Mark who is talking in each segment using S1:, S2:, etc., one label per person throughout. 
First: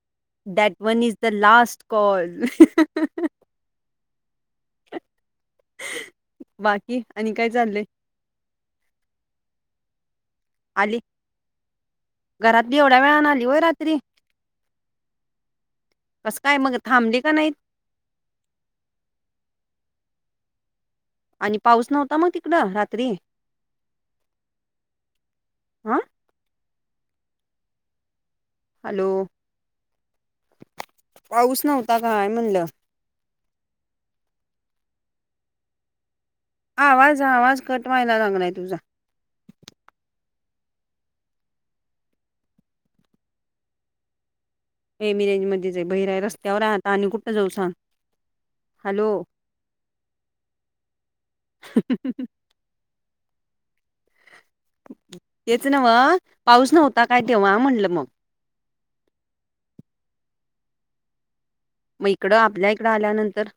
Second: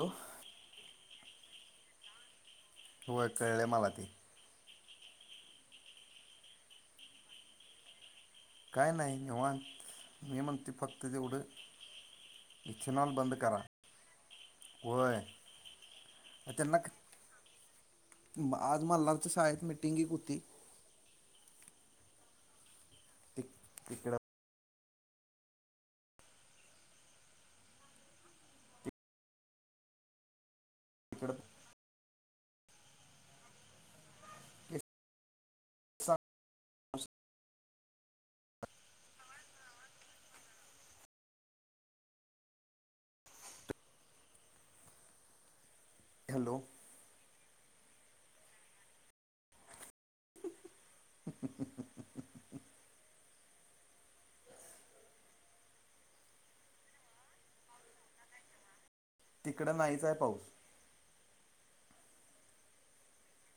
S1: Hello.
S2: That one is the last call.
S1: कळलय मला ते.
S2: बाकी, आणि काय चाललंय?
S1: काय नाय, निवांत ए मंग. ते
S2: आली
S1: फक्त तेवढं,
S2: घरातली एवढ्या
S1: इथेनॉल
S2: वेळानं
S1: बंद
S2: आली होय
S1: करा.
S2: रात्री?
S1: व्हय.
S2: कसं काय मग, थांबली का नाहीत?
S1: म आज मल्हारच्या शाळेत मीटिंग एक होती.
S2: आणि पाऊस नव्हता मग तिकडं रात्री
S1: तिक तिकड.
S2: हा. हॅलो.
S1: तिकडं
S2: पाऊस नव्हता काय म्हणलं? आवाज, आवाज कट व्हायला चांगलाय तुझा. ए मी रेंज मध्येच हाय, बाहिर हाय,
S1: हॅलो
S2: रस्त्यावर हाय आता आणि कुठ जाऊ सांग? हॅलो.
S1: सत [unintelligible]
S2: तेच नव्ह पाऊस नव्हता काय तेव्हा? म्हणलं मग.
S1: तिकडं नाहीच हाय पाऊस.
S2: मग इकडं आपल्या इकडं आल्यानंतर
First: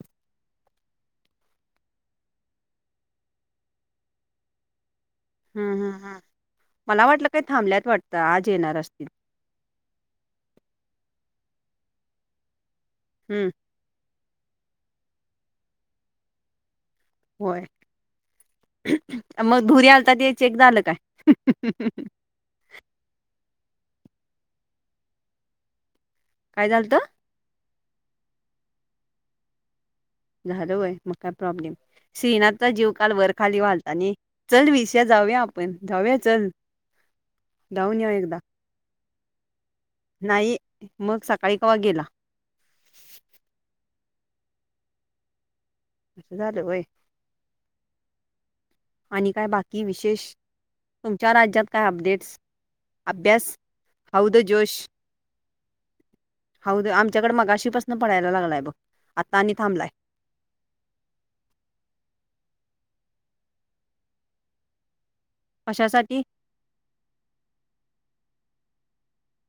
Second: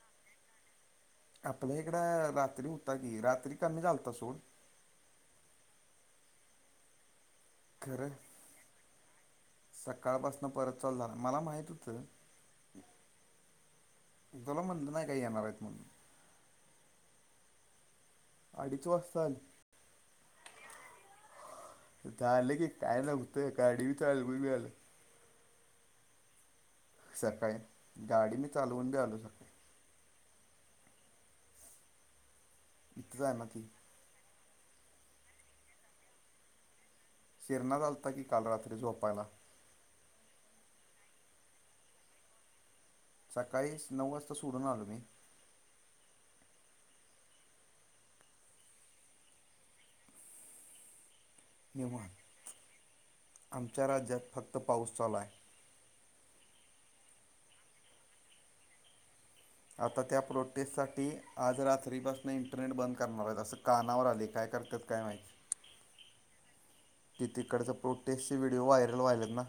S1: आपल्या इकड रात्री होता की, रात्री कमी झालता सोड.
S2: हू हू हू मला वाटलं काय थांबल्यात वाटतं? आज येणार असतील.
S1: सकाळपासन परत चालू झाला. मला माहित होतं.
S2: हुं.
S1: तूला म्हणलं नाही काय येणार आहेत म्हणून?
S2: होय.
S1: अडीच वाजता आली
S2: मग धुरी आलता, ते चेक झालं काय?
S1: झालं की काय नव्हत? गाडी बी चालवून आलो.
S2: काय झालतं?
S1: सकाळी गाडी मी चालवून बी आलो, सकाळी
S2: झाल व्हय म काय प्रॉब्लेम नाही? श्रीनाथचा जीव काल
S1: इथंच
S2: वर
S1: आहे ना
S2: खाली
S1: ती
S2: व्हालता नाई. चल विजया जाऊया आपण, जाऊया चल.
S1: शिरनाथ
S2: जाऊन येऊ
S1: आलता की,
S2: एकदा
S1: काल रात्री झोपायला.
S2: नाही, मग सकाळी कवा गेला.
S1: सकाळी नऊ वाजता सोडून आलो मी.
S2: असं झालं व्हय. आणि काय बाकी विशेष तुमच्या राज्यात काय
S1: निव्हान
S2: अपडेट्स? अभ्यास
S1: आमच्या राज्यात
S2: हाऊ द
S1: फक्त
S2: जोश.
S1: पाऊस चालू आहे
S2: हा ऊ द आमच्याकडे मगाशीपासून पडायला लागलाय बघ. आता आणि थांबलाय
S1: आता त्या प्लॉट त्यासाठी आज रात्रीपासून इंटरनेट बंद करणार आहे असं कानावर आले काय करतात काय माहिती
S2: अशासाठी
S1: ती तिकडचं प्रोटेस्टचे व्हिडिओ व्हायरल वहिलेत ना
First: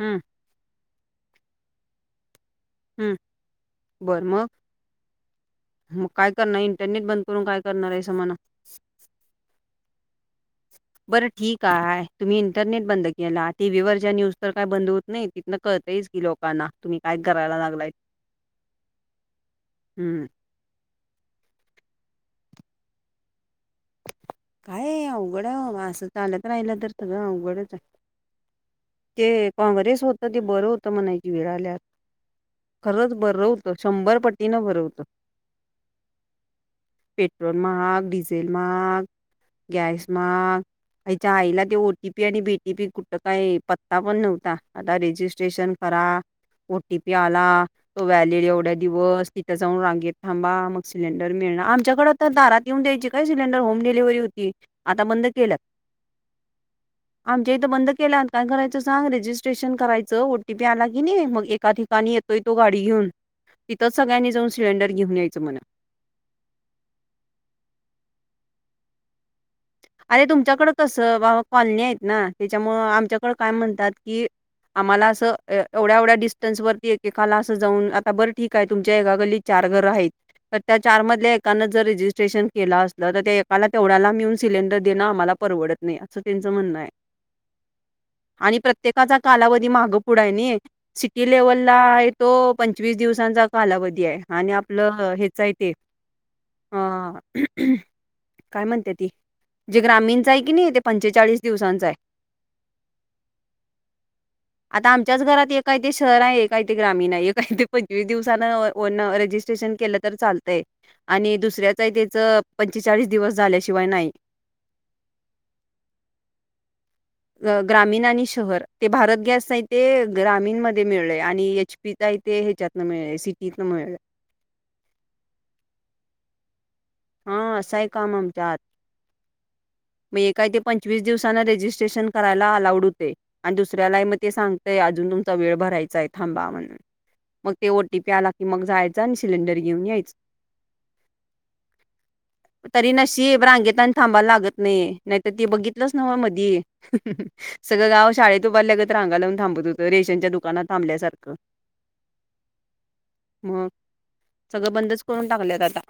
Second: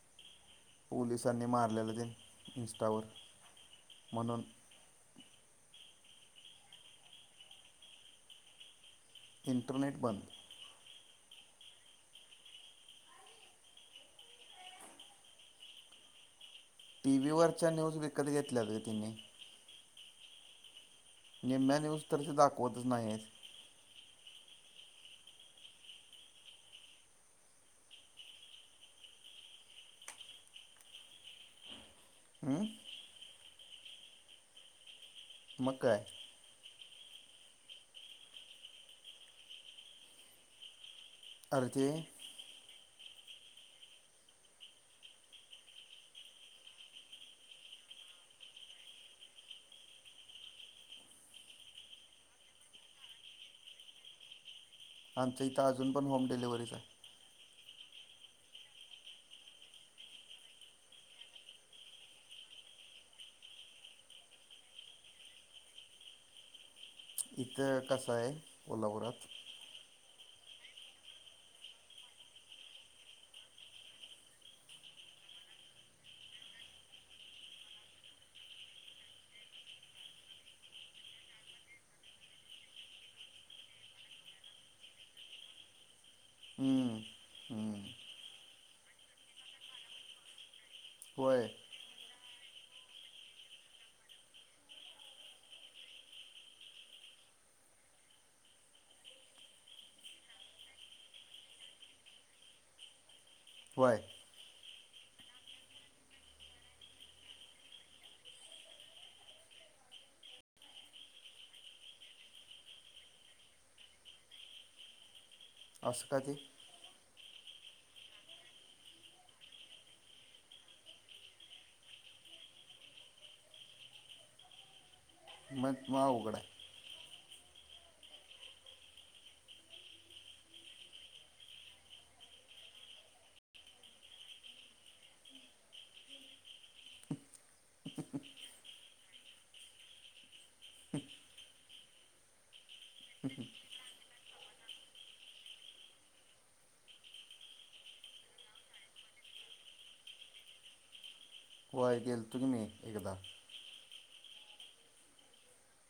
S2: हां
S1: पोलिसांनी मारलेलं ते इं्स्टावर
S2: हम्म बर
S1: म्हणून.
S2: मग मग काय करणार इंटरनेट बंद करून काय करणार आहे स मना
S1: इंटरनेट बंद
S2: बरं ठीक आहे आहेय तुम्ही इंटरनेट बंद केला टी व्हीवर ज्या न्यूज तर काही बंद होत नाही तिथनं कळताच की लोक
S1: टीव्ही वरच्या न्यूज विकत घेतल्यात ग तिनी
S2: हम्
S1: नाही मॅ नाही उस तरसे दाखवतच नाही आहेत
S2: काय अवघड आहे असं चालत राहिलं तर सगं अवघडच आहे ते काँग्रेस होतं ते बरं होतं म्हणायची विळा आल्यात.
S1: हमम
S2: खरंच बरवतं शंभर पटीनं बरवतं
S1: मकाै
S2: पेट्रोल मग डिझेल मग गॅस मग हच्या आईला ते ओटीपी आणि बीटीपी कुठं काय प ता पण नव्हता आता रेजिस्ट्रेशन करा ओटी पी आला तो व्यालेल एवढ्या दिवस तिथं जाऊन रांगेत थांबा मग सिलेंडर मिळणार आमच्याकड दारात येऊन दयची काय सिलेंडर होम डिव्ही होती आता बंद
S1: आमच्या
S2: केलं
S1: इथं अजून पण होम डिलेव्हरीच आहे
S2: आमच्या इथं बंद केल्या काय करायचं सांग रजिस्ट्रेशन करायच ओटीपी आला की नाही मग एका ठिकाणी येतोय तो गाडी घेऊन तिथच सगळ्यांनी जाऊ सिलेंर घेऊन यायचं म्हणा
S1: इथं कसं आहे कोल्हापुरात
S2: अरे तुमच्याकडं कसं बाबा कॉलनी आहेत ना त्याच्यामु आमच्याकड काय म्हणतात की आम्हाला असं एवढ्या एवढ्या डिस्टन्स वरती एककाला असं जाऊन आता बरं ठीक आहे तुमच्या एका गल्ली त्या च ए के ए सिलेंडर देणं आम्हाला परवडत नाही असं त्यांचं म्हणणं आहे
S1: हम्म, हम्म
S2: आणि प्रत्येकाचा कालावधी माहागं पुढा आहे नाही सिटी
S1: होय
S2: लेव्हलला आहे तो पंचवीस दिवसांचा कालावधी आहे आणि आपलं हेच आहे ते काय म्हणते ती जे ग्रामीणचं आहे की नाही ते पंचेचाळीस दिवसांचं आहे
S1: वय
S2: [inaudible] आता आमच्याच घरात एय ते शहर आहे ए काय ते ग्रामीण आहे ए काही ते पंचवीस दिवसान ओ रजिस्ट्रेशन केलं तर चालतंय आणि दुसऱ्याचही त्याच पंचेचाळीस दिवस झाल्याशिवाय नाही
S1: असशं कध
S2: ग्रामीण आणि शहर ते भारत गॅस नाही ते ग्रामीणमध्ये मिळ आणिच पिता इथ ते ह्याच्यातन मिळे सिटीत न मिळे
S1: म मा उघडं
S2: हा सही काममच्याात मग ए काही ते पंचवीस दिवसांना रेजिस्ट्रेशन करायला अलाउड होते आणि दुसऱ्याला मग ते सांगतय अजून तुमचा वेळ भरायचाय थांबा म्हणून मग ते ओटीपी आला की मग जायचं आणि सिलेंडर घेऊन यायचं तरी नशी रांगेत आणि थांबायला लागत नाही नाहीतर ती बघितलंच नव मधी. सगळं गाव शाळेत उभारल्या गं रांा लावून थांबत होतं रेशनच्या दुकानात थांबल्यासारं
S1: वय गेल तुम् मही एकदा
S2: मग सगळं बंदच करून टाकलेत आता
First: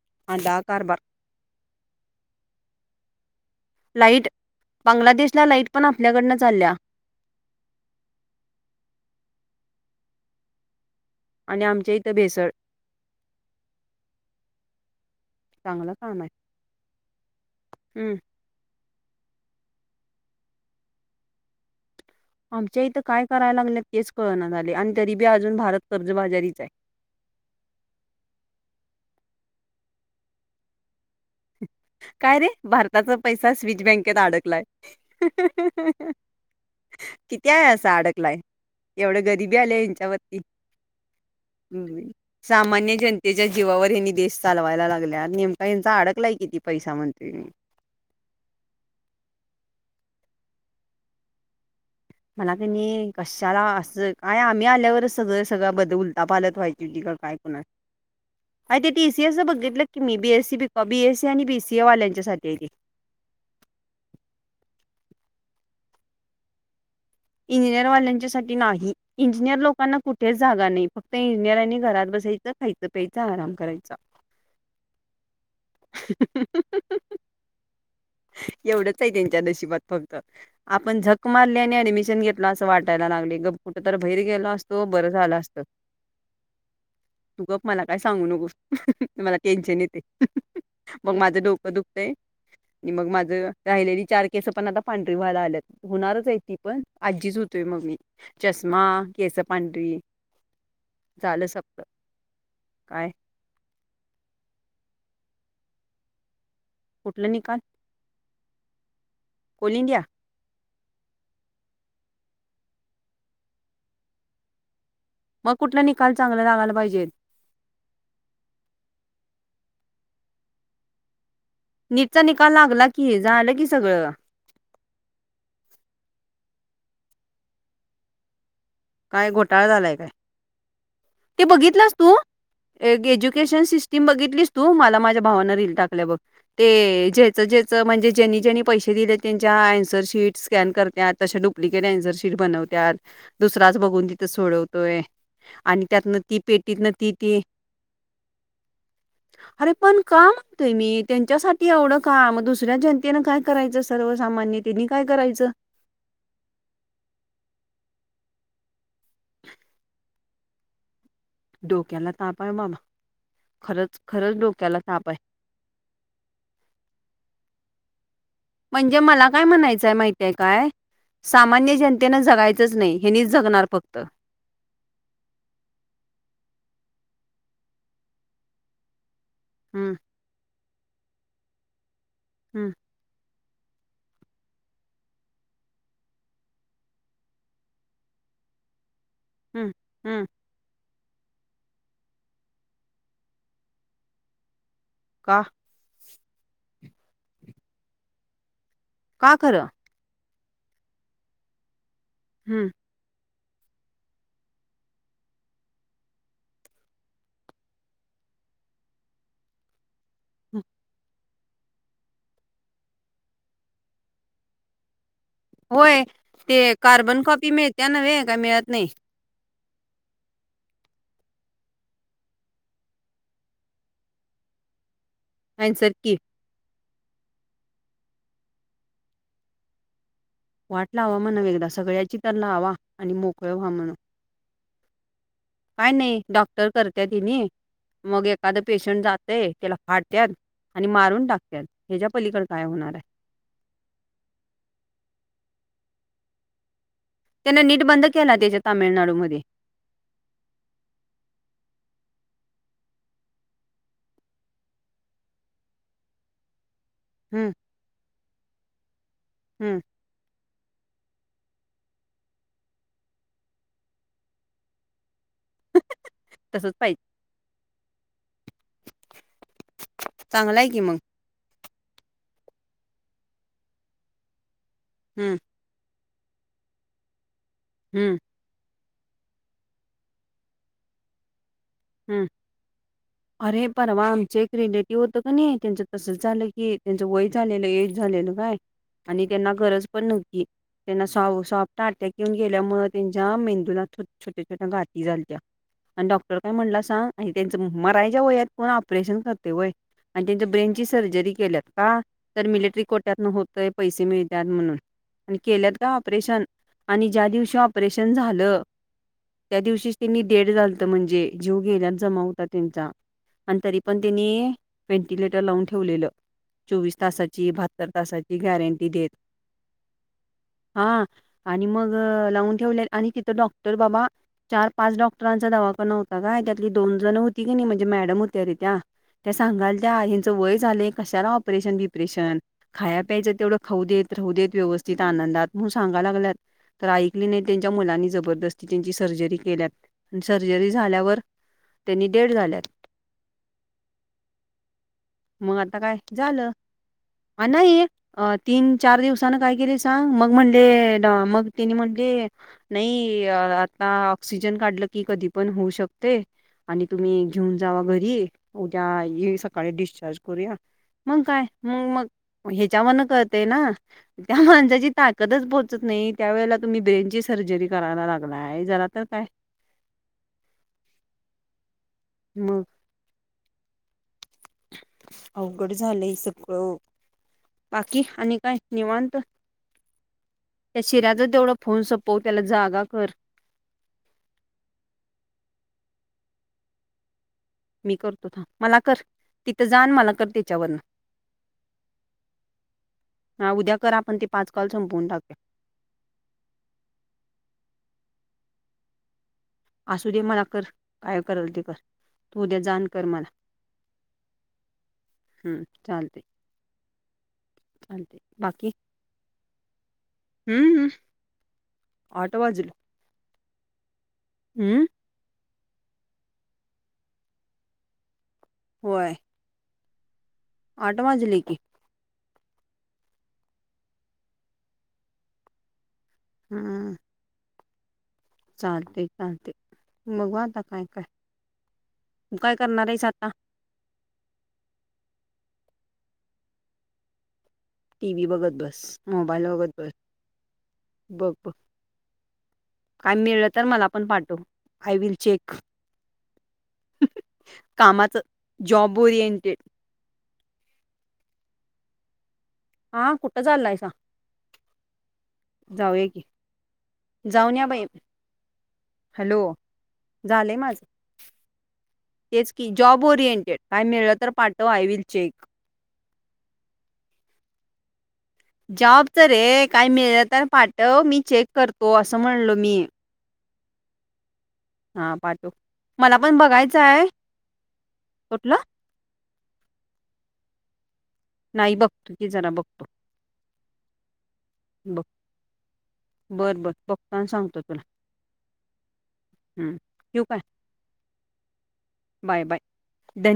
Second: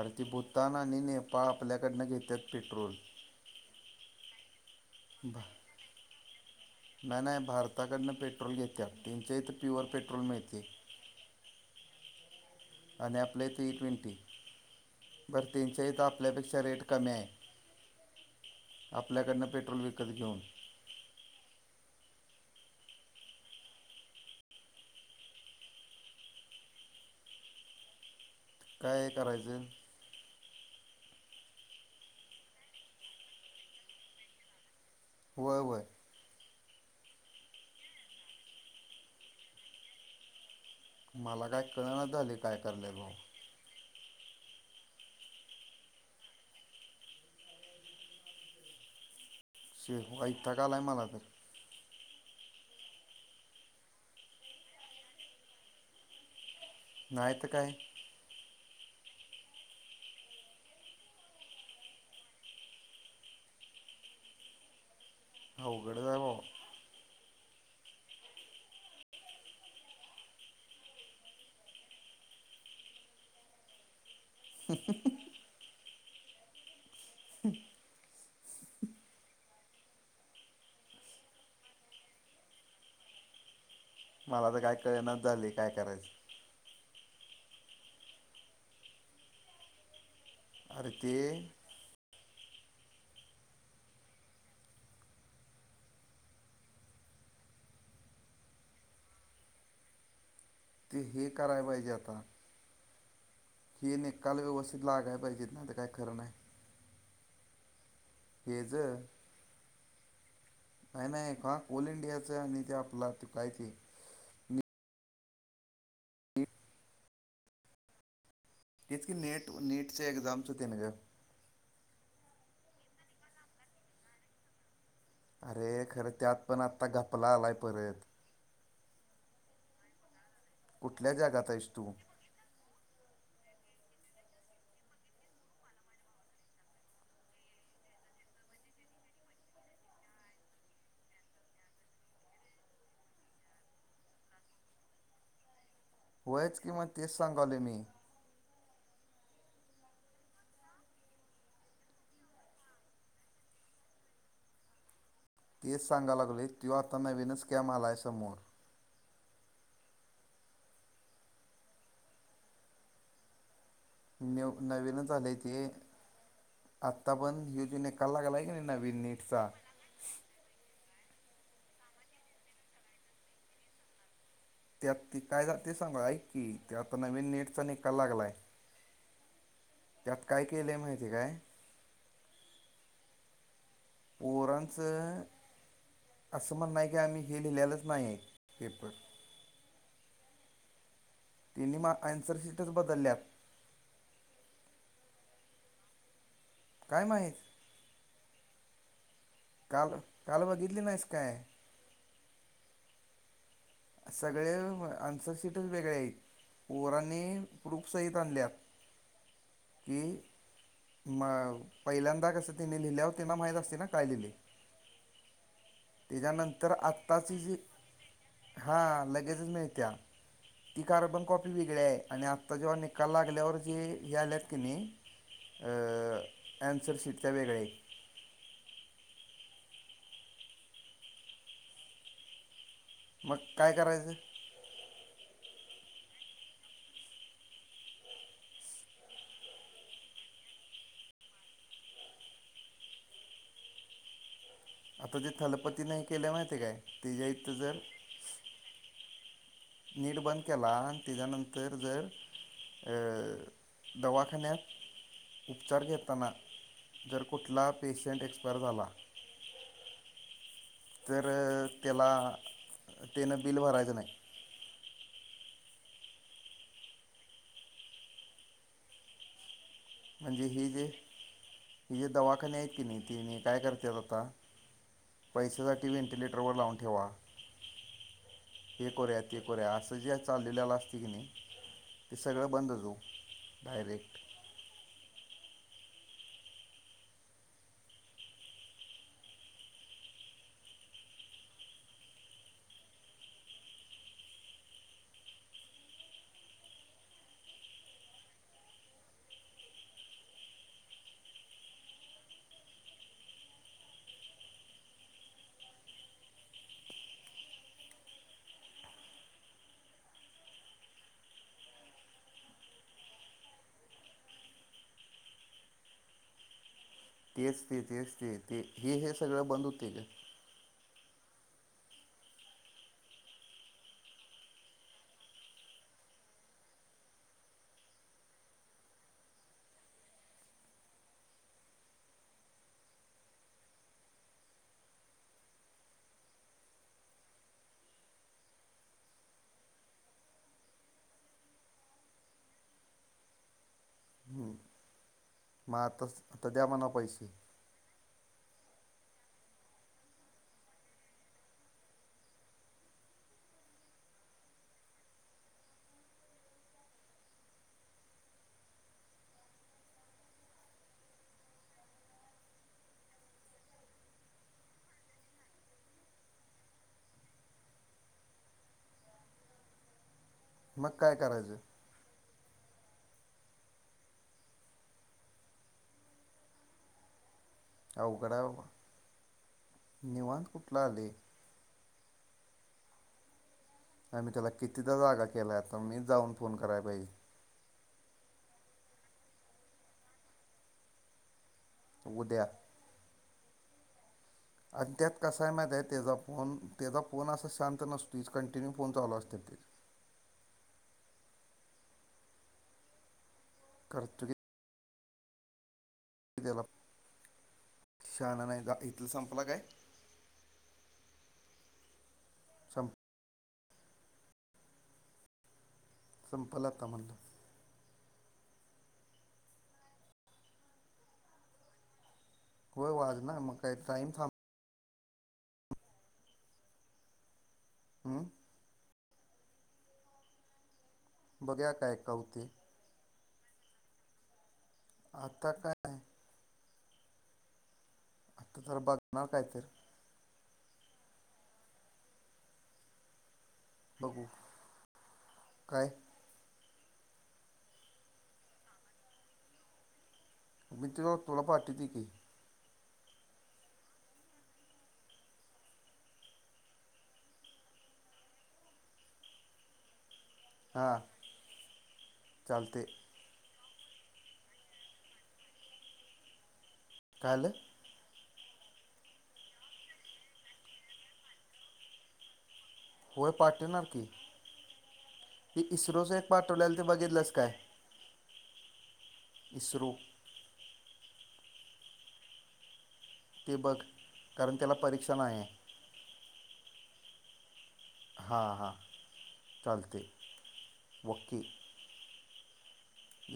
S1: अर ती
S2: आंधळा
S1: भूतान
S2: कारभार
S1: आणि नेपाळ आपल्याकडनं घेतात पेट्रोल
S2: लाईट
S1: भा
S2: बांगलादेशला लाईट पण आपल्याकडनं चालल्या
S1: नाही नाही भारताकडनं पेट्रोल घेते तींच्या इथं प्युअर पेट्रोल मिळते
S2: आणि आमच्या इथं भेसळ
S1: आणि आपलं इथ ई ट्वेंटी बरं तीनच्याही
S2: चांगलं
S1: तरं
S2: काम आहे
S1: आपल्यापेक्षा रेट कमी आहे
S2: हम्म
S1: आपल्याकडनं पेट्रोल विकत घेऊन
S2: आमच्या इथं काय करायला लागल्यात तेच कळण्यात आले आणि तरी बी अजून भारत कर्जबाजारीच आहे
S1: काय करायचं
S2: काय रे भारताचा पैसा स्विच बँकेत अडकलाय
S1: होय होय
S2: किती आहे असं अडकलाय एवढं गरीिबी आले हच्यावरती
S1: मला काय कळण झाली काय करलेल
S2: च्या जीवावर यांनी देश चालवायला लागल्या नेमका यांचा अडकलाय किती पैसा मंत्रिनी
S1: से हो अई ठााला आहे मला तर
S2: मला क नाही कशाला असं काय आम्ही आल्यावरच सगळं सगळं बदल उलता पालत व्हाय दीग
S1: नाही
S2: काय
S1: तर
S2: कोण अस ते टीसीएसच बघितलं की मी बीएसी ब बीएसी आणि बीसीए वाल्यांच्यासाठी आहे
S1: ह उघड जा ब
S2: इंजिनिअरवाल्यांच्या सा नाही इंजिनिअर लोकांना कुठेच जागा नाही फक्त इंजिनिअरांनी घरात बसायच खायचं प्यायं आराम करायचा
S1: ह
S2: ह
S1: [unintelligible]
S2: एवढंच आहे त्यांच्या नशिबात फक्त आपण झक मारली आणि ऍडमिशन घेतला असं वाटायला लागले ग् कुठ तर बहीर गेला
S1: मला तर काय
S2: असतो बरं
S1: कळनाच
S2: झालं
S1: झाले
S2: असत
S1: काय करायचं
S2: तू ग मला काय सांगू नकोस मला टेन्शन येते
S1: अरे
S2: मग माझं
S1: ते
S2: डोकं दुखतं आणि मग माझं राहिलेली चार केसं पण आता पांढरी व्हायला आल्यात होणारच आहे ती पण आजीच होतोय मग मी चष्मा केस पांडरी
S1: ते हे
S2: झालं
S1: करायला
S2: सगत
S1: पाहिजे आता
S2: काय
S1: हे निकाल व्यवस्थित लागय पाहिजित ना ते काही खरं नाही
S2: कुठला निकाल
S1: हे ज
S2: कोल इंडिया
S1: काही नाही का ऑल इंडियाचं आणि तेे आपला चुकायचे
S2: मग कुठला निकाल चांगला लागायला पाहिजे
S1: तेच की ते नीट च एकझाम च टेन जी
S2: नीटचा निकाल लागला की हे झालं की सगळं
S1: अरे खरं त्यात पण आत्ता घपला आलाय परत
S2: काय घोटाळा झालाय काय
S1: कुठल्या
S2: ते
S1: जगात आहेस
S2: बघितलंस तू एज्युकेशन सिस्टीम बघितलीस तू मला माझ्या भावाना रईल टाकल्या बघ ते जेच जेचं म्हणजे ज्यांनी ज्यांनी पैसे दिले त्यांच्या अनसर शीट स्कॅन करत त आपिकट अन्सर शीट बनवत दुसराच बघून तिथं सोडवतोय आणि त्यातन ती
S1: होयच किंवा
S2: पेटीतन ती
S1: तेच
S2: ती
S1: सांगाले मी
S2: अरे पण का म्हते मी त्यांच्यासाठी एवढं काम दुसऱ्या जनतेनं काय काय करायचं सर्वसामान्य त्यांनी काय करायचं
S1: तेच सांगाय लागले तो आता नवीनच कॅम आला आहे समोर
S2: [unintelligible] डोक्याला ताप आहे बाबा खरंच खरंच
S1: नव
S2: डोक्याला ताप
S1: नवीनच
S2: आहे
S1: आलेय ते आत्ता पण हु जी नकाला लागलाय की नाही
S2: म्हणजे
S1: नवीन
S2: मला काय
S1: नीटचा
S2: म्हणायचं माहि काय सामान्य जनतेन जगायचंच नाही हे जगणार फक्त
S1: त्यात त काय जाते सांगू ऐकी, ते आता नवीन नीटचा निकाल लागलाय.
S2: हम.
S1: त्यात काय केलं आहे माहिती काय?
S2: हम्म.
S1: पोरांचं असं म्हणणं की, आम्ही हे लिहिलेलंच नाही आहे. पेपर
S2: हम्म हम्म.
S1: तिन्ही माप आन्सर सीटच बदलल्यात.
S2: का?
S1: काय माहीत.
S2: का खरं?
S1: काल काल बघितली नाहीस काय?
S2: हम्म.
S1: सगळे आन्सरशीटच वेगळे आहेत. पोरांनी प्रुप सहित आणल्यात की,
S2: हम.
S1: मग पहिल्यांदा कसं तिने लिहिल्यावर तेना माहीत असतंय ना काय लिहिलंय.
S2: होय. ते कार्बन कॉपी मिळत्या नव्हे. का मिळत नाही?
S1: हा, लगेजच मिळत्या. ती कार्बन कॉपी वेगळी आहे, आणि आत्ता जेव्हा निकाल लागल्यावर जे हे आलेत कणी. अ..
S2: "ऐनसर की,
S1: अन्सरशीटच्या वेगळ्या येत.
S2: वाट लावा म्हणावं, एकदा सगळ्याची तर लावा. आणि
S1: मग
S2: मोकळं व्हा
S1: काय
S2: म्हणावं."
S1: करायचं?
S2: काय नाही डॉक्टर करत्यात हिनी, मग एखादं पेशंट जातंय त्याला फाडत्यात. आणि मारून टाकत्यात, ह्याच्या पलीकडे काय होणार आहे.
S1: आता ते थलपतीन हे केलंय माहिती काय? त्याच्या इथं
S2: त्यांन
S1: जर
S2: नीट बंद केला, त्याच्या तामिळनाडूमध्ये.
S1: नीट बंद केला. त्याच्यानंतर जर, दवाखान्यात उपचार घेेताना. जर
S2: हं,
S1: कुठला पेशंट एक्सपायर झाला.
S2: हम्म.
S1: तर त्याला, त्यानं बिल भरायचं नाही.
S2: तसच पाहिजे.
S1: म्हणजे
S2: चांगलं
S1: ही
S2: आहे की
S1: जे,
S2: मग.
S1: हि जे दवाखाने आहेत कनी, तीनी काय करत्यात आता.
S2: हं,
S1: पैसासाठी व्हेंटिलेटरवर लावून ठेवा.
S2: हम्म.
S1: हे करूया ते करूया असं, जे चालवलेल असतंय कणी. ते
S2: हं.
S1: सगळं बंदच ओ डायरेक्ट.
S2: तिचेही फ्रेंड आहेत. ते होतं कणी त्यांचं तसंच झालं की, त्यांचं वय झालेलं एज झालेलं काय? आणि त्यांना गरज पण नव्हती. त्यांना सॉफ्ट सॉफ्ट अटॅक येऊन गेल्यामुळ, त्यांच्या मेंदूला छोट्या छोट्या गाठी झालत्या. आणि डॉक्टर काय म्हणला सांग, आणि त्यांच मरायच्या वयात कोण ऑपरेशन करते व्हयं. आणि त्यांच्या ब्रेन ची सर्जरी केल्यात का? तर मिलिट्री कोट्यातन होतंय, पैसे मिळत्यात म्हणून. आणि केल्यात काय ऑपरेशन, आणि ज्या दिवशी ऑपरेशन झालं. त्या दिवशीच त्यांनी डेड झालत, म्हणजे जीव गेल्यास जमा होता त्यांचा. आणि तरी पण त्यांनी व्हेंटिलेटर लावून ठेवलेलं. चोवीस तासाची
S1: तेच ते
S2: बहात्तर
S1: तेच ते
S2: तासाची
S1: ते
S2: गॅरंटी
S1: हे हे
S2: देत.
S1: सगळं बंद होते का
S2: आ.. आणि मग लावून ठेवले, आणि तिथं डॉक्टर बाबा. चार पाच डॉक्टरांचा दवाखना होता काय, त्यातली दोन जण होती कणी म्हणजे मॅडम होत्या रे त्या. त्या सांगाल त्या ह्याच वय झाले, कशाला ऑपरेशन बिपरेशन. खाय प्यायला तेवढं खाऊ देत राहू देत व्यवस्थित आनंदात म्हणून सांगा लागल्यात. तर ऐकली नाही त्यांच्या मुलांनी जबरदस्ती त्यांची सर्जरी केल्यात अन सर्जरी झाल्यावर त्यांनी डेड झाल्यात.
S1: हम्म
S2: मग आता काय झालं
S1: म्हणा पैसे
S2: अ नाही. अ तीन चार दिवसान काय केले सांग मग म्हणले ड मग त्यानी म्हणले. नाही आता ऑक्सिजन काढलं की कधी पण होऊ शकते. आणि तुम्ही घेऊन जावा घरी उद्या ये सकाळी डिस्चार्ज करूया. मग काय मग मग ह्याच्या वरण कळतेय ना. त्या माणसाची ताकदच पोहोचत नाही त्यावेेळेला तुम्ही ब्रेनची सर्जरी करायला लागलाय जरा तर काय
S1: मग काय करायचं?
S2: मग अवघड झालंय सगळं. बाकी
S1: अवघड
S2: आणि
S1: आहे
S2: काय
S1: बाबा
S2: निवांत
S1: निवांत
S2: त्या
S1: कुठला आले
S2: शिऱ्याचं तेवढं फोन सपव त्याला जागा कर.
S1: नाही मी त्याला कितीदा जागा केलाय त मी जाऊन फोन कराय पाहिजे
S2: मी करतो थांब मला कर तिथं जान अन मला कर त्याच्यावर.
S1: उद्या
S2: हा उद्या कर आपण ते पाच कॉल
S1: अन
S2: संपवून
S1: त्यात
S2: टाकूया
S1: कसय माहित्या आहे तेचा फोन त्याचा फोन असं शांत नसतोच कंटिन्यू फोन चालू असत्यात त्याचे.
S2: असू दे मला कर काय करल ते कर तू उद्या जा अन कर मला
S1: करतो की
S2: हम्म चालते.
S1: देला
S2: चालते बाकी
S1: काय
S2: हम्म हम आठ वाजलं
S1: संप
S2: हम्म
S1: संपल आता म्हणलं
S2: होय आठ वाजले की
S1: हो वाजनार मग काय टाईम थांब
S2: हम्म
S1: हमम
S2: चालते चालते बघु आता काय
S1: बघूया काय का
S2: तु
S1: होते
S2: काय करणार आहेस आता
S1: आता काय
S2: टी व्ही बघत
S1: आता जरा
S2: बस
S1: बघणार काय
S2: मोबाईल
S1: तर
S2: बघत बस ब काय मिळत तर मला आपण
S1: बघू
S2: पाठव आय विल चेक
S1: काय
S2: कामाच जॉब ओरिएंटेड
S1: मी तुला तु पार्टी दे की
S2: हा कुठं चाललायसा जाऊया की जाऊनया बाई हॅलो झालंय माझ
S1: हां
S2: तेच कि
S1: चालते
S2: जॉब रिंटेड काय मिळलं तर पाठव आय विल चेक
S1: काल
S2: जाँबच रे काय मिळलं तर पाठव मी चेक करतो असं म्हणलो मी
S1: हो पाठीवनार की
S2: हा पाठव
S1: ते इस्रोचं
S2: मला
S1: एक
S2: पण
S1: पाठवलेल
S2: बघायचं
S1: ते
S2: आहे
S1: बघितलंस काय
S2: कुठलं
S1: इस्रो
S2: नाही बघतो. की जरा बघतो
S1: ते बघ कारण त्याला परीक्षा नाहीयाय
S2: बरं बरं बघतो आणि सांगतो तुला
S1: हां हां
S2: हम्म
S1: चालतंय.
S2: ठेवू काय
S1: okay
S2: bye bye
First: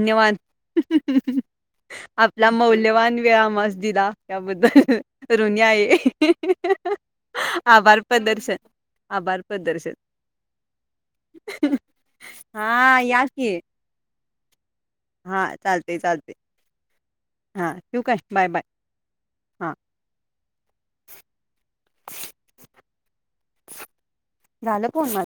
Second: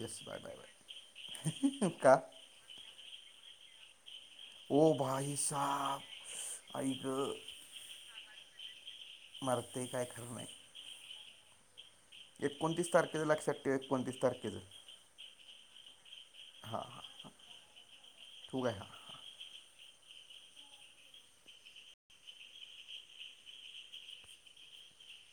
S1: yes bye bye
S2: हं हहहह
S1: बाय का
S2: अप पला मौल्यवान वेळ आम्हास दिला
S1: ओ
S2: त्याबद्दल
S1: भाई
S2: ऋनी आहे.
S1: [inaudible] आई गं!
S2: आभार प्रदर्शन, आभार
S1: मारते
S2: प्रदर्शन
S1: काय खरं नाही
S2: हंहह
S1: एकोणतीस तारखेचं लक्षात ठेव एकोणतीस तारखेचं
S2: हा, चालतंय चालतंय
S1: हा हा हां
S2: हां ठेवू काय? बाय बाय
S1: ठीक आहे हां
S2: हां [unintelligible] झालं फोन वर